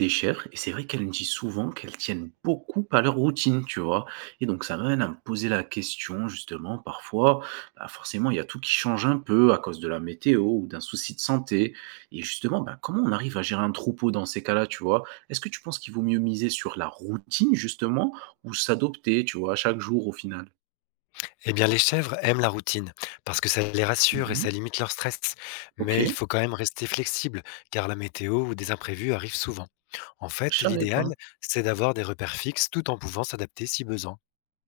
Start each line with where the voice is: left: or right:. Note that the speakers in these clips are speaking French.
right: Des chèvres, et c'est vrai qu'elle me dit souvent qu'elles tiennent beaucoup à leur routine, tu vois? Et donc ça m'amène à me poser la question justement parfois, bah, forcément il y a tout qui change un peu à cause de la météo ou d'un souci de santé, et justement, bah, comment on arrive à gérer un troupeau dans ces cas-là, tu vois? Est-ce que tu penses qu'il vaut mieux miser sur la routine justement ou s'adopter, tu vois, à chaque jour au final?
left: Eh bien, les chèvres aiment la routine parce que ça les rassure et
right: Mmh.
left: ça limite leur stress. Mais
right: OK,
left: il faut quand même rester flexible car la météo ou des imprévus arrivent souvent. En
right: je
left: fait,
right: savais pas.
left: l'idéal, c'est d'avoir des repères fixes tout en pouvant s'adapter si besoin.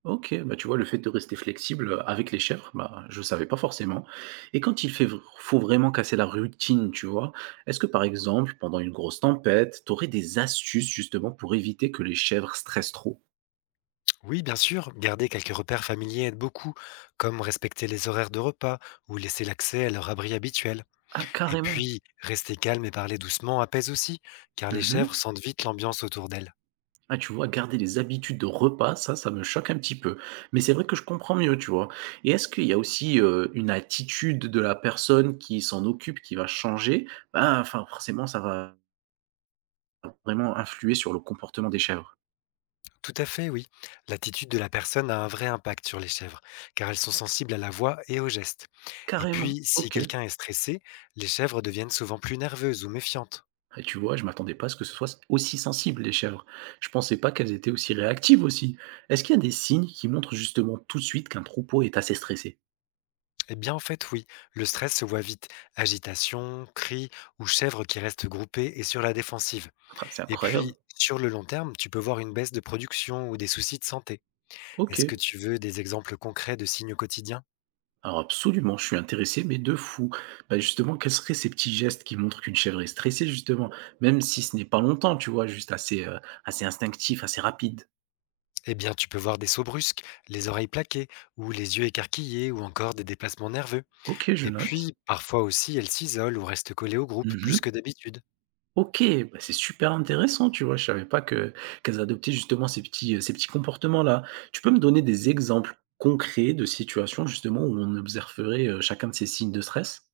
right: OK, bah, tu vois, le fait de rester flexible, avec les chèvres, bah, je ne savais pas forcément, et quand il fait v faut vraiment casser la routine, tu vois? Est-ce que, par exemple, pendant une grosse tempête, tu aurais des astuces justement pour éviter que les chèvres stressent trop?
left: Oui, bien sûr, garder quelques repères familiers aide beaucoup, comme respecter les horaires de repas ou laisser l'accès à leur abri habituel.
right: Ah
left: Et
right: carrément!
left: puis, rester calme et parler doucement apaise aussi, car les
right: Mmh.
left: chèvres sentent vite l'ambiance autour d'elles.
right: Ah tu vois, garder les habitudes de repas, ça me choque un petit peu, mais c'est vrai que je comprends mieux, tu vois? Et est-ce qu'il y a aussi, une attitude de la personne qui s'en occupe qui va changer? Bah, enfin, forcément, ça va vraiment influer sur le comportement des chèvres.
left: Tout à fait, oui. L'attitude de la personne a un vrai impact sur les chèvres, car elles sont sensibles à la voix et aux gestes. Et
right: Carrément.
left: puis, si
right: OK.
left: quelqu'un est stressé, les chèvres deviennent souvent plus nerveuses ou méfiantes.
right: Et tu vois, je m'attendais pas à ce que ce soit aussi sensible les chèvres. Je pensais pas qu'elles étaient aussi réactives aussi. Est-ce qu'il y a des signes qui montrent justement tout de suite qu'un troupeau est assez stressé?
left: Eh bien, en fait, oui, le stress se voit vite. Agitation, cris ou chèvres qui restent groupées et sur la défensive.
right: Ah, c'est
left: Et
right: incroyable.
left: puis, sur le long terme, tu peux voir une baisse de production ou des soucis de santé. Est-ce que
right: OK.
left: tu veux des exemples concrets de signes quotidiens?
right: Alors absolument, je suis intéressé, mais de fou. Bah, justement, quels seraient ces petits gestes qui montrent qu'une chèvre est stressée justement, même si ce n'est pas longtemps, tu vois, juste assez, assez instinctif, assez rapide?
left: Eh bien, tu peux voir des sauts brusques, les oreilles plaquées ou les yeux écarquillés ou encore des déplacements nerveux.
right: OK, je
left: Et
right: note.
left: puis, parfois aussi, elles s'isolent ou restent collées au groupe
right: Mmh.
left: plus que d'habitude.
right: OK, bah, c'est super intéressant, tu vois? Je savais pas que Qu'elles adoptaient justement ces petits comportements-là. Tu peux me donner des exemples concrets de situations justement où on observerait, chacun de ces signes de stress?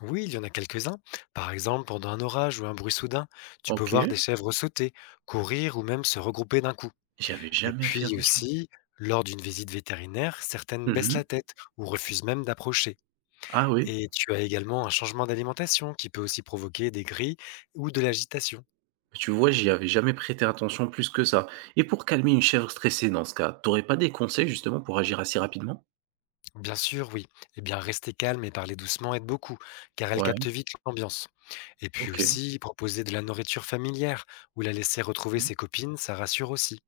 left: Oui, il y en a quelques-uns. Par exemple, pendant un orage ou un bruit soudain, tu peux
right: OK,
left: voir des chèvres sauter, courir ou même se regrouper d'un coup.
right: j'y avais
left: Et
right: jamais fait
left: puis
right: attention.
left: aussi, lors d'une visite vétérinaire, certaines baissent
right: Mmh.
left: la tête ou refusent même d'approcher.
right: Ah oui,
left: Et tu as également un changement d'alimentation qui peut aussi provoquer des grilles ou de l'agitation.
right: tu vois, j'y avais jamais prêté attention plus que ça. Et pour calmer une chèvre stressée dans ce cas, t'aurais pas des conseils justement pour agir assez rapidement?
left: Bien sûr, oui. Eh bien, rester calme et parler doucement aide beaucoup, car elles
right: Ouais,
left: captent vite l'ambiance. Et puis
right: OK.
left: aussi, proposer de la nourriture familière ou la laisser retrouver
right: Mmh,
left: ses copines, ça rassure aussi.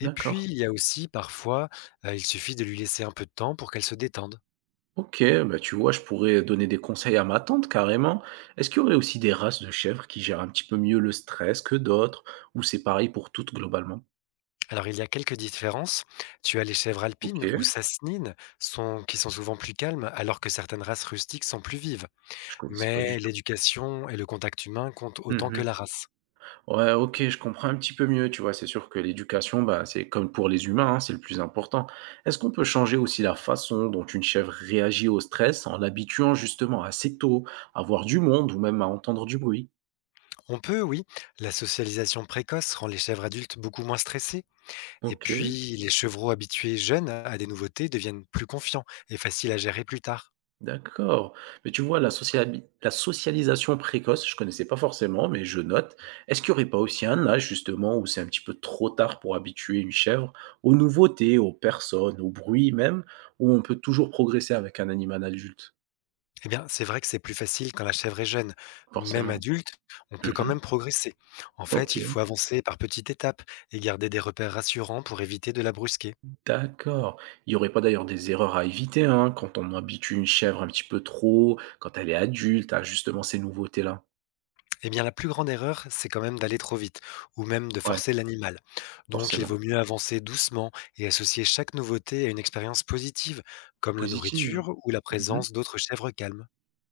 left: Et puis,
right: d'accord.
left: il y a aussi parfois, il suffit de lui laisser un peu de temps pour qu'elle se détende.
right: OK, bah, tu vois, je pourrais donner des conseils à ma tante carrément. Est-ce qu'il y aurait aussi des races de chèvres qui gèrent un petit peu mieux le stress que d'autres, ou c'est pareil pour toutes globalement?
left: Alors, il y a quelques différences. Tu as les chèvres alpines ou
right: OK,
left: sassinines, qui sont souvent plus calmes, alors que certaines races rustiques sont plus vives.
right: je connaissais pas du
left: Mais
right: tout.
left: l'éducation et le contact humain comptent autant que
right: Mhm.
left: la race.
right: Ouais, ok, je comprends un petit peu mieux, tu vois, c'est sûr que l'éducation, bah, c'est comme pour les humains, hein, c'est le plus important. Est-ce qu'on peut changer aussi la façon dont une chèvre réagit au stress en l'habituant justement assez tôt à voir du monde ou même à entendre du bruit?
left: On peut, oui, la socialisation précoce rend les chèvres adultes beaucoup moins stressées. Et
right: Ok.
left: puis, les chevreaux habitués jeunes à des nouveautés deviennent plus confiants et faciles à gérer plus tard.
right: D'accord. Mais tu vois, la socialisation précoce, je connaissais pas forcément, mais je note. Est-ce qu'il n'y aurait pas aussi un âge, justement, où c'est un petit peu trop tard pour habituer une chèvre aux nouveautés, aux personnes, au bruit même, où on peut toujours progresser avec un animal adulte?
left: Eh bien, c'est vrai que c'est plus facile quand la chèvre est jeune. Même
right: Forcément.
left: adulte, on peut quand
right: Mmh.
left: même progresser. En fait, il faut
right: OK,
left: avancer par petites étapes et garder des repères rassurants pour éviter de la brusquer.
right: d'accord. Il n'y aurait pas d'ailleurs des erreurs à éviter, hein, quand on habitue une chèvre un petit peu trop, quand elle est adulte, à justement ces nouveautés-là?
left: Eh bien, la plus grande erreur, c'est quand même d'aller trop vite ou même de
right: Ouais,
left: forcer l'animal. Donc, il
right: forcément.
left: vaut mieux avancer doucement et associer chaque nouveauté à une expérience positive, comme la
right: Positive?
left: nourriture ou la
right: Mmh.
left: présence d'autres chèvres calmes.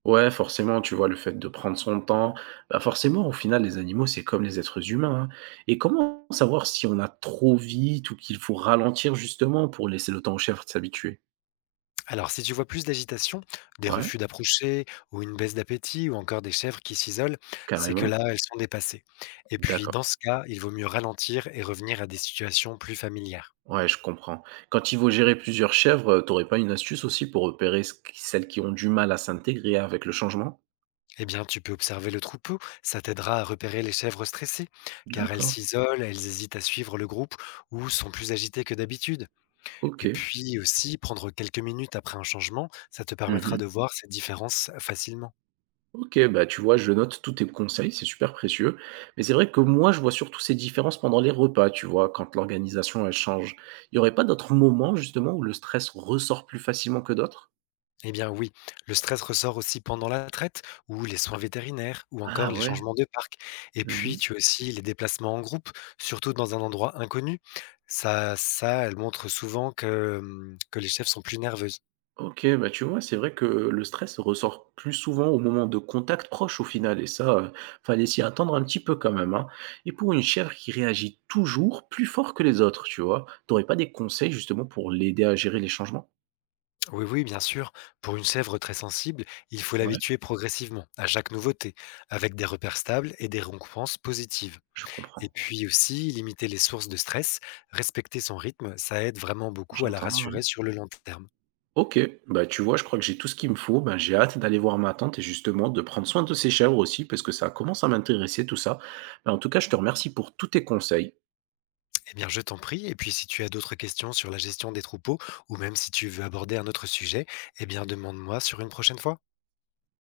right: Ouais, forcément, tu vois, le fait de prendre son temps, bah, forcément, au final, les animaux, c'est comme les êtres humains, hein. Et comment savoir si on a trop vite ou qu'il faut ralentir justement pour laisser le temps aux chèvres de s'habituer?
left: Alors, si tu vois plus d'agitation, des
right: Ouais,
left: refus d'approcher, ou une baisse d'appétit, ou encore des chèvres qui s'isolent, c'est que
right: carrément.
left: là, elles sont dépassées. Et puis, dans
right: D'accord.
left: ce cas, il vaut mieux ralentir et revenir à des situations plus familières.
right: Ouais, je comprends. Quand il faut gérer plusieurs chèvres, t'aurais pas une astuce aussi pour repérer celles qui ont du mal à s'intégrer avec le changement?
left: Eh bien, tu peux observer le troupeau, ça t'aidera à repérer les chèvres stressées, car elles
right: D'accord.
left: s'isolent, elles hésitent à suivre le groupe, ou sont plus agitées que d'habitude.
right: Ok.
left: Et puis aussi, prendre quelques minutes après un changement, ça te permettra de voir ces différences facilement.
right: OK, bah, tu vois, je note tous tes conseils, c'est super précieux. Mais c'est vrai que moi, je vois surtout ces différences pendant les repas, tu vois, quand l'organisation, elle change. Il y aurait pas d'autres moments, justement, où le stress ressort plus facilement que d'autres?
left: Eh bien oui, le stress ressort aussi pendant la traite, ou les soins vétérinaires, ou encore
right: Ah
left: les
right: ouais.
left: changements de parc. Et puis
right: Mmh.
left: tu as aussi les déplacements en groupe, surtout dans un endroit inconnu. Elle montre souvent que que les chèvres sont plus nerveuses.
right: OK, bah, tu vois, c'est vrai que le stress ressort plus souvent au moment de contacts proches, au final, et ça, fallait s'y attendre un petit peu quand même, hein. Et pour une chèvre qui réagit toujours plus fort que les autres, tu vois, t'aurais pas des conseils, justement, pour l'aider à gérer les changements?
left: Oui, oui, bien sûr. Pour une chèvre très sensible, il faut
right: Ouais,
left: l'habituer progressivement à chaque nouveauté, avec des repères stables et des récompenses positives.
right: je comprends.
left: Et puis aussi, limiter les sources de stress, respecter son rythme, ça aide vraiment beaucoup à la
right: J'entends, ouais.
left: rassurer sur le long terme.
right: OK, bah, tu vois, je crois que j'ai tout ce qu'il me faut. Ben, j'ai hâte d'aller voir ma tante et justement de prendre soin de ses chèvres aussi parce que ça commence à m'intéresser tout ça. Ben, en tout cas, je te remercie pour tous tes conseils.
left: Eh bien, je t'en prie. Et puis, si tu as d'autres questions sur la gestion des troupeaux, ou même si tu veux aborder un autre sujet, eh bien, demande-moi sur une prochaine fois.